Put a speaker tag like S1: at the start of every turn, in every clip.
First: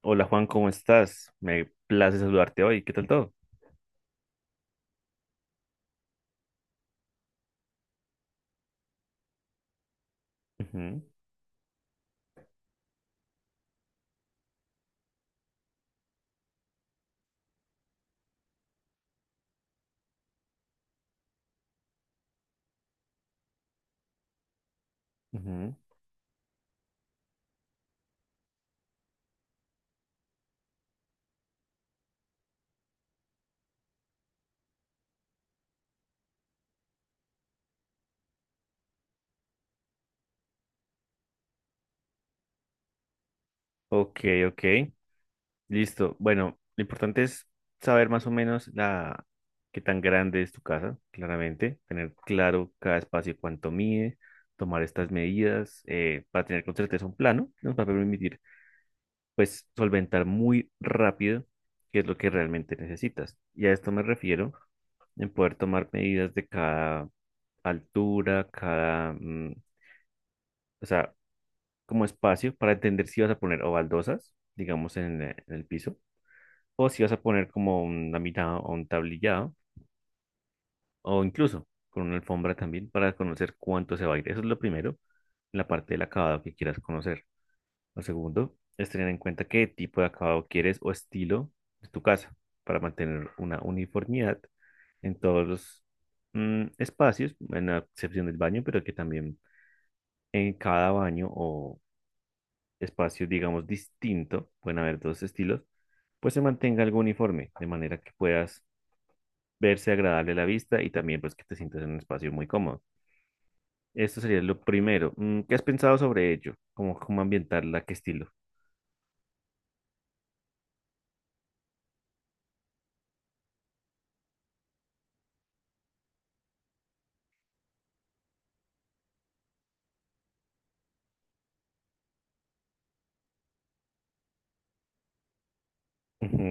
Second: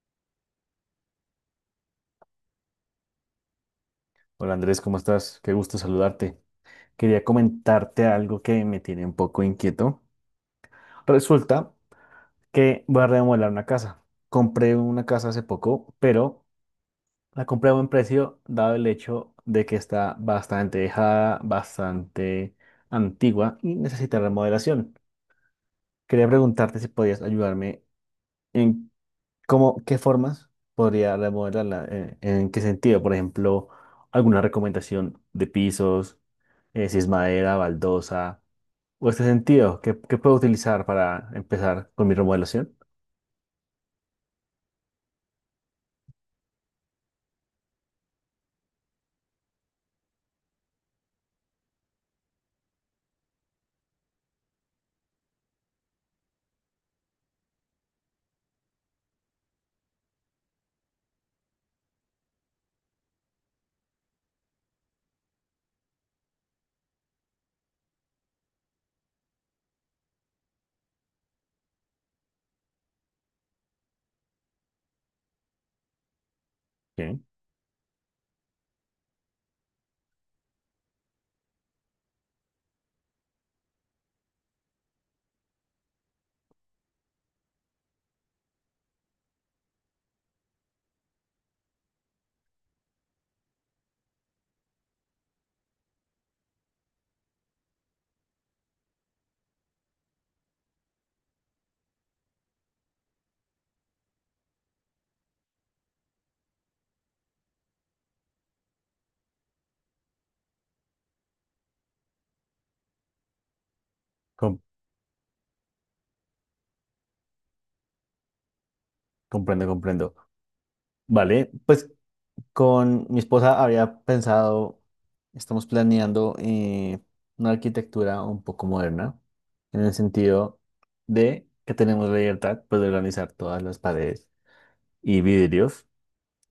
S1: Hola Juan, ¿cómo estás? Me place saludarte hoy. ¿Qué tal todo?
S2: Hola Andrés, ¿cómo estás? Qué gusto saludarte. Quería comentarte algo que me tiene un poco inquieto.
S1: Ujú,
S2: Resulta que voy a remodelar una casa. Compré una casa hace poco, pero la compré a buen precio dado el hecho de que está bastante dejada, bastante antigua y necesita remodelación.
S1: ujú.
S2: Quería preguntarte si podías ayudarme en ¿cómo, qué formas podría remodelarla? ¿En, qué sentido? Por ejemplo, alguna recomendación de pisos, si es madera, baldosa, o este sentido, ¿qué, qué puedo utilizar para empezar con mi remodelación?
S1: Ok, ok. Listo. Bueno, lo importante es saber más o menos la qué tan grande es tu casa, claramente, tener claro cada espacio y cuánto mide, tomar estas medidas para tener con certeza un plano que nos va a permitir pues solventar muy rápido qué es lo que realmente necesitas. Y a esto me refiero en poder tomar medidas de cada altura, cada, o sea, como espacio para entender si vas a poner o baldosas, digamos, en el piso, o si vas a
S2: Bien,
S1: poner como una mitad o un tablillado, o incluso con una alfombra también para conocer cuánto se va a ir. Eso es lo primero, la parte del acabado que quieras conocer. Lo segundo es tener en cuenta qué tipo de acabado quieres o estilo de tu casa para mantener una uniformidad en todos los espacios, en la excepción del baño, pero que también en cada baño o espacio, digamos, distinto, pueden haber dos estilos, pues se mantenga algo uniforme, de manera que puedas verse agradable a la vista y también pues que te sientas en un espacio muy cómodo. Esto sería lo
S2: com-
S1: primero. ¿Qué has pensado sobre ello? ¿Cómo, cómo ambientarla? ¿Qué estilo?
S2: comprendo, comprendo. Vale, pues con mi esposa había pensado, estamos planeando una arquitectura un poco moderna, en el sentido de que tenemos la libertad pues, de organizar todas las paredes y vidrios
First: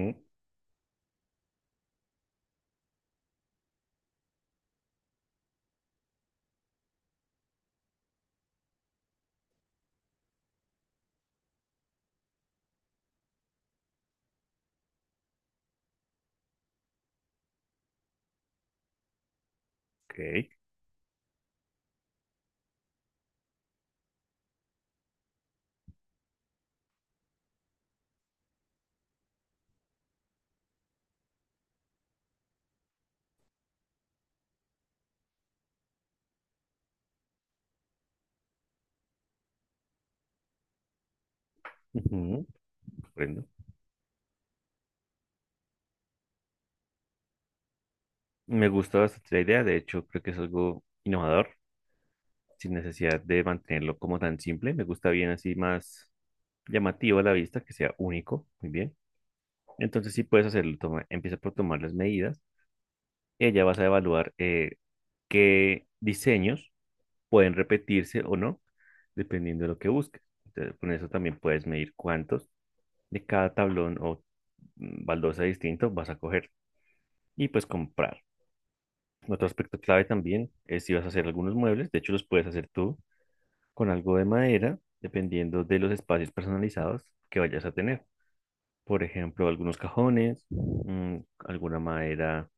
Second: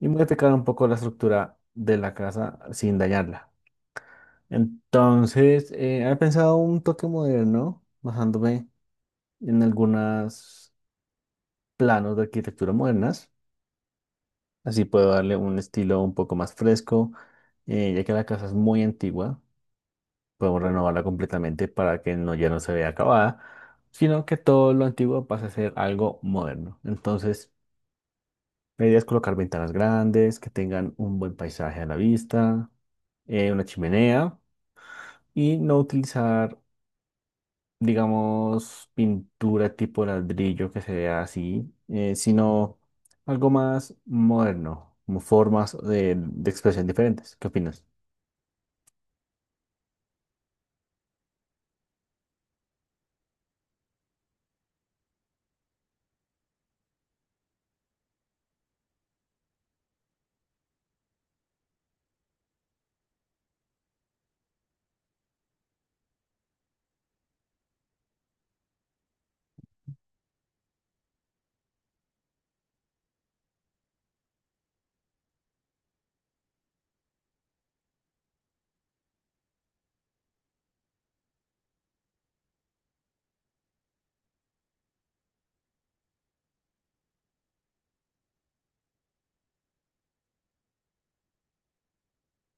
S2: y modificar un poco la estructura de la casa sin dañarla. Entonces, he pensado un toque moderno, basándome en algunos planos de arquitectura modernas. Así puedo darle un estilo un poco más fresco, ya que la casa es muy antigua.
S1: ok.
S2: Podemos renovarla completamente para que no, ya no se vea acabada, sino que todo lo antiguo pase a ser algo moderno. Entonces, la idea es colocar ventanas grandes, que tengan un buen paisaje a la vista, una chimenea. Y no utilizar, digamos, pintura tipo ladrillo que se vea así,
S1: Ujú,
S2: sino
S1: comprendo.
S2: algo más moderno, como formas de expresión diferentes. ¿Qué opinas?
S1: Me gusta bastante la idea, de hecho creo que es algo innovador, sin necesidad de mantenerlo como tan simple. Me gusta bien así más llamativo a la vista, que sea único. Muy bien. Entonces sí puedes hacerlo. Toma, empieza por tomar las medidas y allá vas a evaluar qué diseños pueden repetirse o no, dependiendo de lo que busques. Entonces, con eso también puedes medir cuántos de cada tablón o baldosa distinto vas a coger y pues comprar. Otro aspecto clave también es si vas a hacer algunos muebles, de hecho los puedes hacer tú con algo de madera, dependiendo de los espacios personalizados que vayas a tener. Por ejemplo, algunos cajones, alguna madera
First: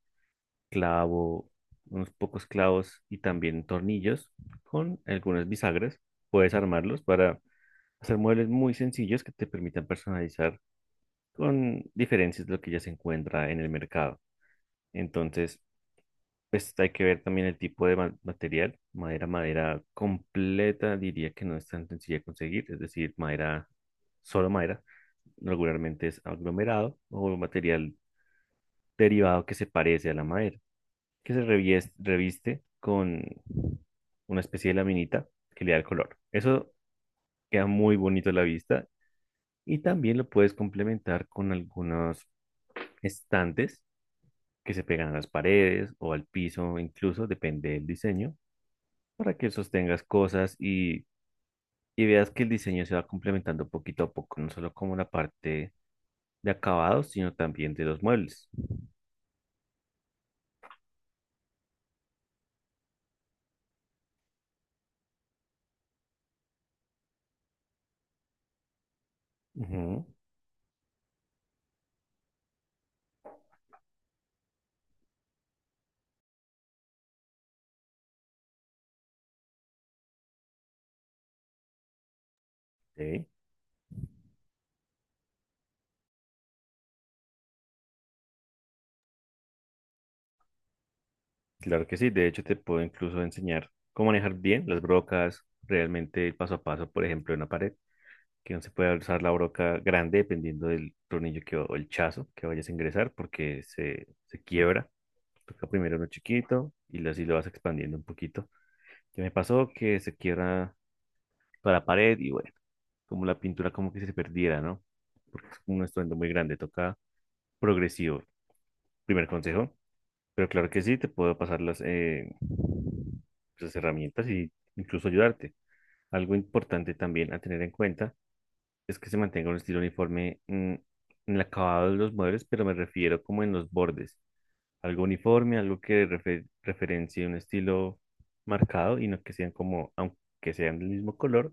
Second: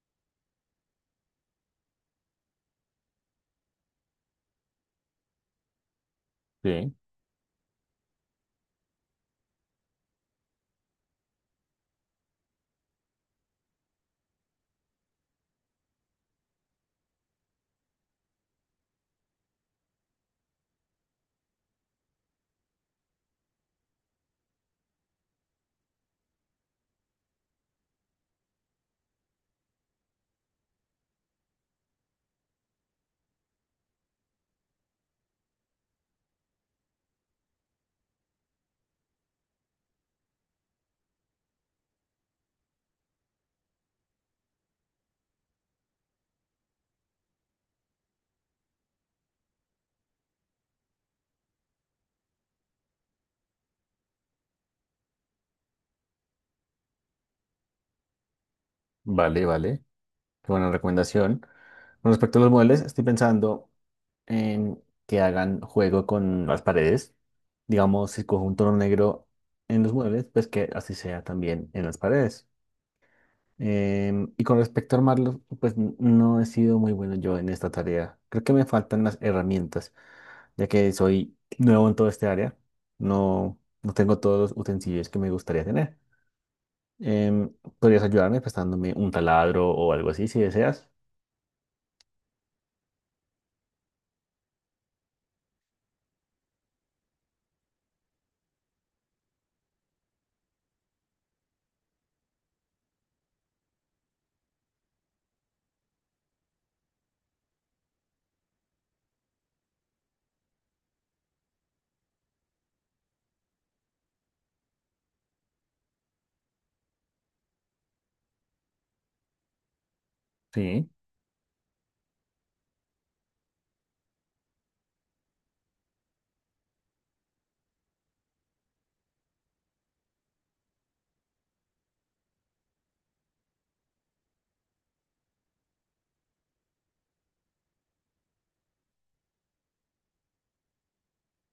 S1: clavo, unos pocos clavos y también tornillos con algunas bisagras. Puedes
S2: Sí,
S1: armarlos para hacer muebles muy sencillos que te permitan personalizar con diferencias de lo que ya se encuentra en el mercado. Entonces, pues hay que ver también el tipo de material. Madera, madera completa, diría que no es tan sencilla de conseguir, es decir, madera, solo madera. Regularmente es aglomerado o material derivado que se parece a la madera, que se reviste con una especie de laminita que le da el color. Eso queda muy bonito a la vista y también lo puedes complementar con algunos estantes que se pegan a las paredes o al piso, incluso depende del diseño, para que sostengas cosas y veas que el diseño se va complementando poquito a poco, no solo como la parte de acabados, sino también de los muebles.
S2: vale, vale. Qué buena recomendación. Con respecto a los muebles, estoy pensando en que hagan juego con las paredes. Digamos, si cojo un tono negro en los
S1: Ujú,
S2: muebles, pues que así sea también en las paredes. Y con respecto a armarlo, pues no he sido muy bueno yo en esta tarea. Creo que me faltan las herramientas, ya que soy nuevo en todo este área.
S1: ok.
S2: No tengo todos los utensilios que me gustaría tener. Em, ¿Podrías ayudarme prestándome un taladro o algo así si deseas?
S1: Claro que sí, de hecho te puedo incluso enseñar cómo manejar bien las brocas, realmente paso a paso, por ejemplo, en una pared, que no se puede usar la broca grande dependiendo del tornillo que, o el chazo que vayas a ingresar porque se quiebra. Toca primero uno chiquito y así lo vas expandiendo un poquito. Ya me pasó que se quiebra toda la pared y bueno, como la pintura como que se perdiera, ¿no? Porque es un estruendo muy grande, toca progresivo. Primer consejo. Pero claro que
S2: Sí.
S1: sí, te puedo pasar las herramientas y incluso ayudarte. Algo importante también a tener en cuenta es que se mantenga un estilo uniforme en el acabado de los muebles, pero me refiero como en los bordes. Algo uniforme, algo que referencie un estilo marcado y no que sean como, aunque sean del mismo color,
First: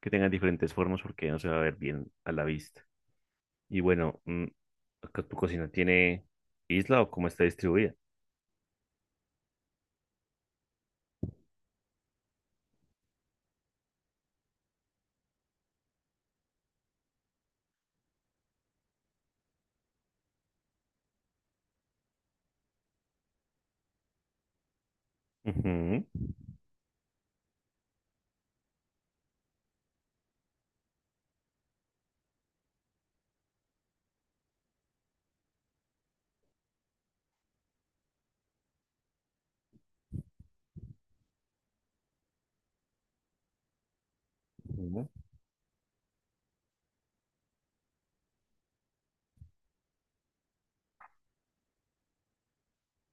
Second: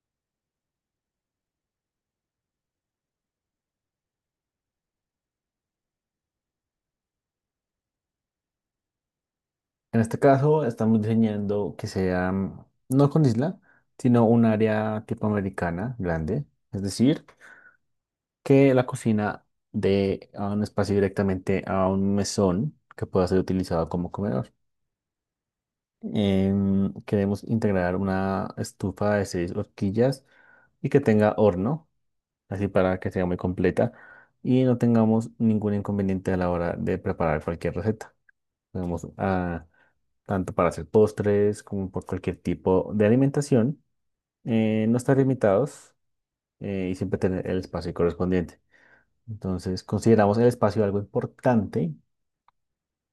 S1: que tengan diferentes formas porque no se va a ver bien a la vista. Y bueno, ¿tu cocina tiene isla o cómo está distribuida?
S2: En este caso, estamos diseñando que sea no con isla, sino un área tipo americana grande. Es decir, que la cocina de a un espacio directamente a un mesón que pueda ser utilizado como comedor.
S1: Ujú,
S2: Queremos integrar una estufa de seis horquillas y que tenga horno, así para que sea muy completa y no tengamos ningún inconveniente a la hora de preparar cualquier receta. Tenemos ah, tanto para hacer postres como por cualquier tipo de alimentación. No
S1: ujú.
S2: estar limitados y siempre tener el espacio correspondiente. Entonces, consideramos el espacio algo importante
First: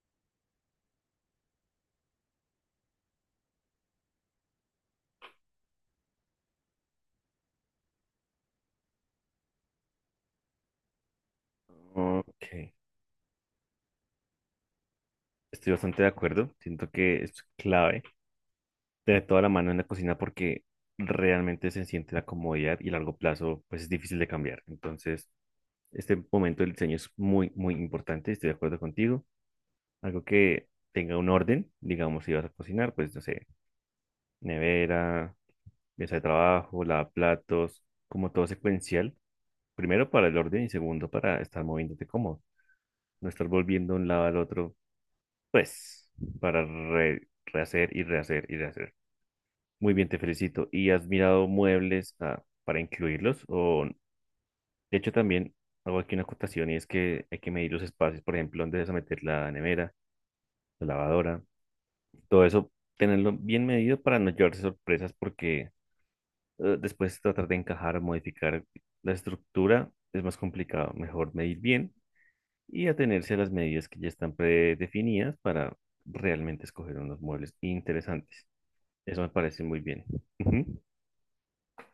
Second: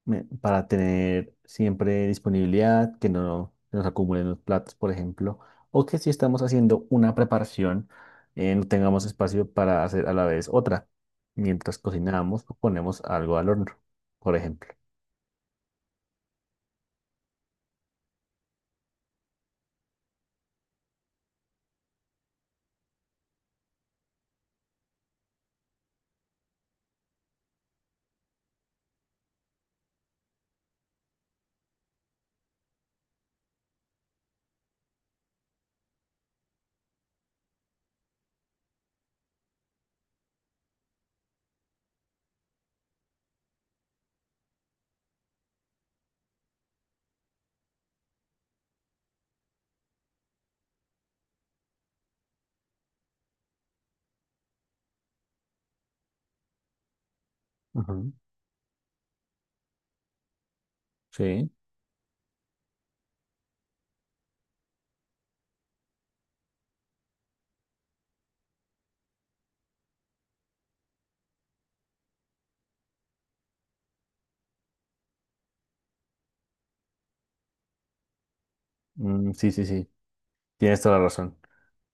S2: para tener siempre disponibilidad, que no se nos acumulen los platos, por ejemplo, o que si estamos haciendo una preparación, no tengamos espacio para hacer a la vez otra, mientras
S1: Ok,
S2: cocinamos o ponemos algo al horno, por ejemplo.
S1: estoy bastante de acuerdo. Siento que es clave tener toda la mano en la cocina porque realmente se siente la comodidad y a largo plazo pues es difícil de cambiar. Entonces, este momento del diseño es muy, muy importante. Estoy de acuerdo contigo. Algo que tenga un orden, digamos, si vas a cocinar, pues no sé, nevera, mesa de trabajo, lavaplatos, como todo secuencial. Primero para el orden y segundo para estar moviéndote cómodo. No estar volviendo de un lado al otro. Pues, para rehacer y rehacer y rehacer. Muy bien, te felicito. ¿Y has mirado muebles para incluirlos? O, de hecho, también hago aquí una acotación y es que hay que medir los
S2: Ujú.
S1: espacios, por ejemplo, dónde vas a meter la nevera, la lavadora,
S2: Sí,
S1: todo eso, tenerlo bien medido para no llevarse sorpresas porque después tratar de encajar, modificar la estructura es más complicado. Mejor medir bien y atenerse a las medidas que ya están predefinidas para realmente escoger unos muebles interesantes. Eso me
S2: mm, sí,
S1: parece
S2: sí,
S1: muy
S2: sí,
S1: bien. Ujú,
S2: tienes toda la razón.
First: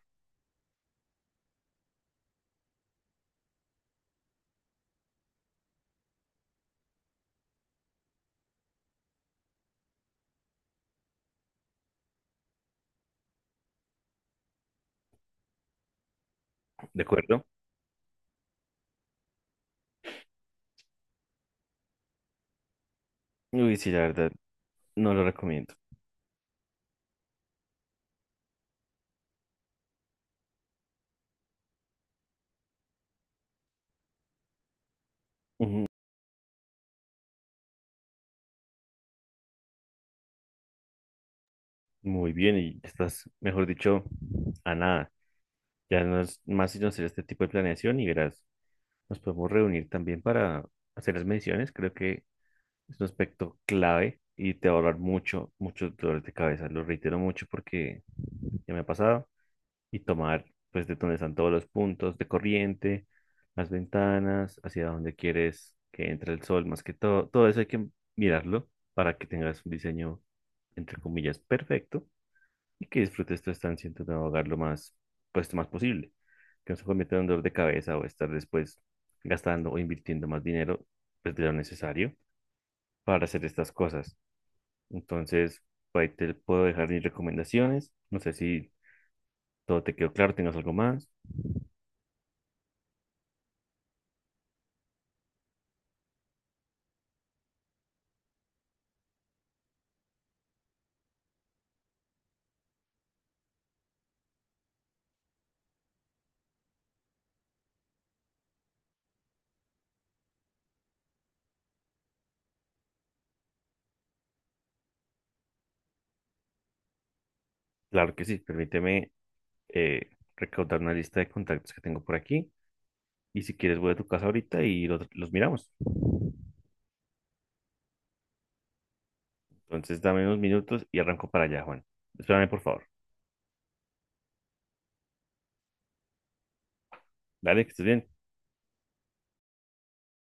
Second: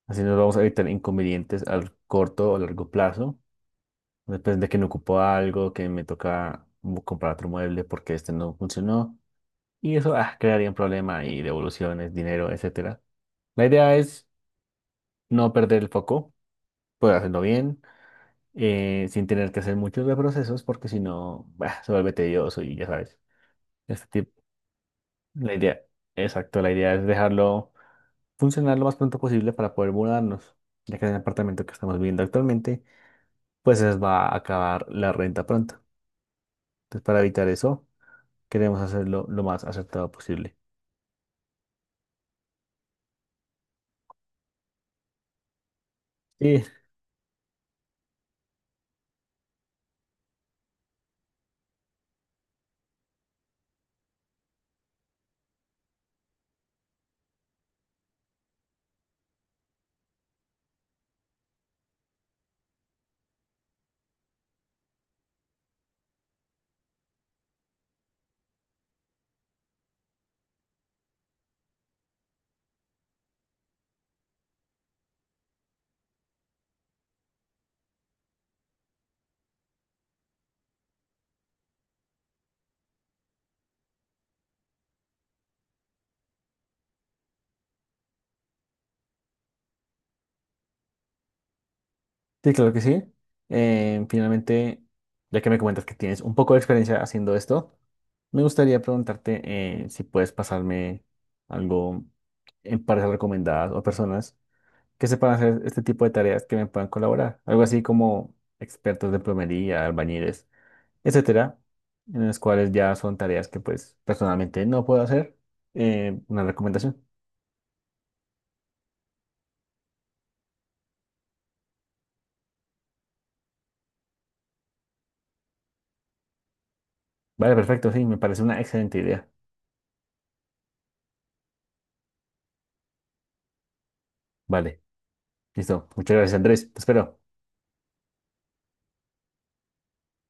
S2: Así nos vamos a evitar inconvenientes al corto o largo plazo. Después de que me ocupó algo, que me toca comprar otro mueble porque este no funcionó. Y eso ah, crearía un problema y devoluciones, dinero, etcétera. La idea es no perder el foco,
S1: ¿de
S2: poder hacerlo
S1: acuerdo?
S2: bien, sin tener que hacer muchos de procesos porque si no, bah, se vuelve tedioso y ya sabes.
S1: Uy, sí, la
S2: Este
S1: verdad,
S2: tipo,
S1: no lo
S2: la
S1: recomiendo.
S2: idea, exacto, la idea es dejarlo funcionar lo más pronto posible para poder mudarnos, ya que en el apartamento que estamos viviendo actualmente, pues se les va a acabar la renta pronto.
S1: Ujú,
S2: Entonces, para evitar eso queremos hacerlo lo más acertado posible.
S1: muy bien, y estás, mejor dicho, a nada. Ya no es
S2: Sí,
S1: más sino hacer este tipo de planeación y verás, nos podemos reunir también para hacer las mediciones. Creo que es un aspecto clave y te va a ahorrar mucho, muchos dolores de cabeza. Lo reitero mucho porque ya me ha pasado y tomar pues de donde están todos los puntos de corriente, las ventanas, hacia donde quieres que entre el sol, más que todo, todo eso hay que mirarlo para que tengas un diseño entre comillas perfecto y que disfrutes tu estancia en tu nuevo hogar lo más pues lo más posible, que no se convierta en un dolor de cabeza o estar después gastando o invirtiendo más dinero pues de lo necesario para hacer estas cosas. Entonces, por ahí te puedo dejar mis recomendaciones, no sé si todo te quedó claro, tengas algo más.
S2: sí, claro que sí. Finalmente, ya que me comentas que tienes un poco de experiencia haciendo esto, me gustaría preguntarte si puedes pasarme algo en parejas recomendadas o personas que sepan hacer este tipo de tareas que me puedan colaborar. Algo así como expertos de plomería, albañiles, etcétera, en las cuales ya son tareas que pues personalmente no puedo hacer. Una recomendación.
S1: Claro que sí, permíteme eh, recaudar una lista de contactos que tengo por aquí y si quieres voy a tu casa ahorita y los miramos.
S2: Vale, perfecto, sí, me parece una excelente idea.
S1: Entonces dame unos minutos y arranco para allá, Juan. Espérame, por favor.
S2: Vale. Listo. Muchas gracias, Andrés. Te espero.
S1: Dale, que estés bien.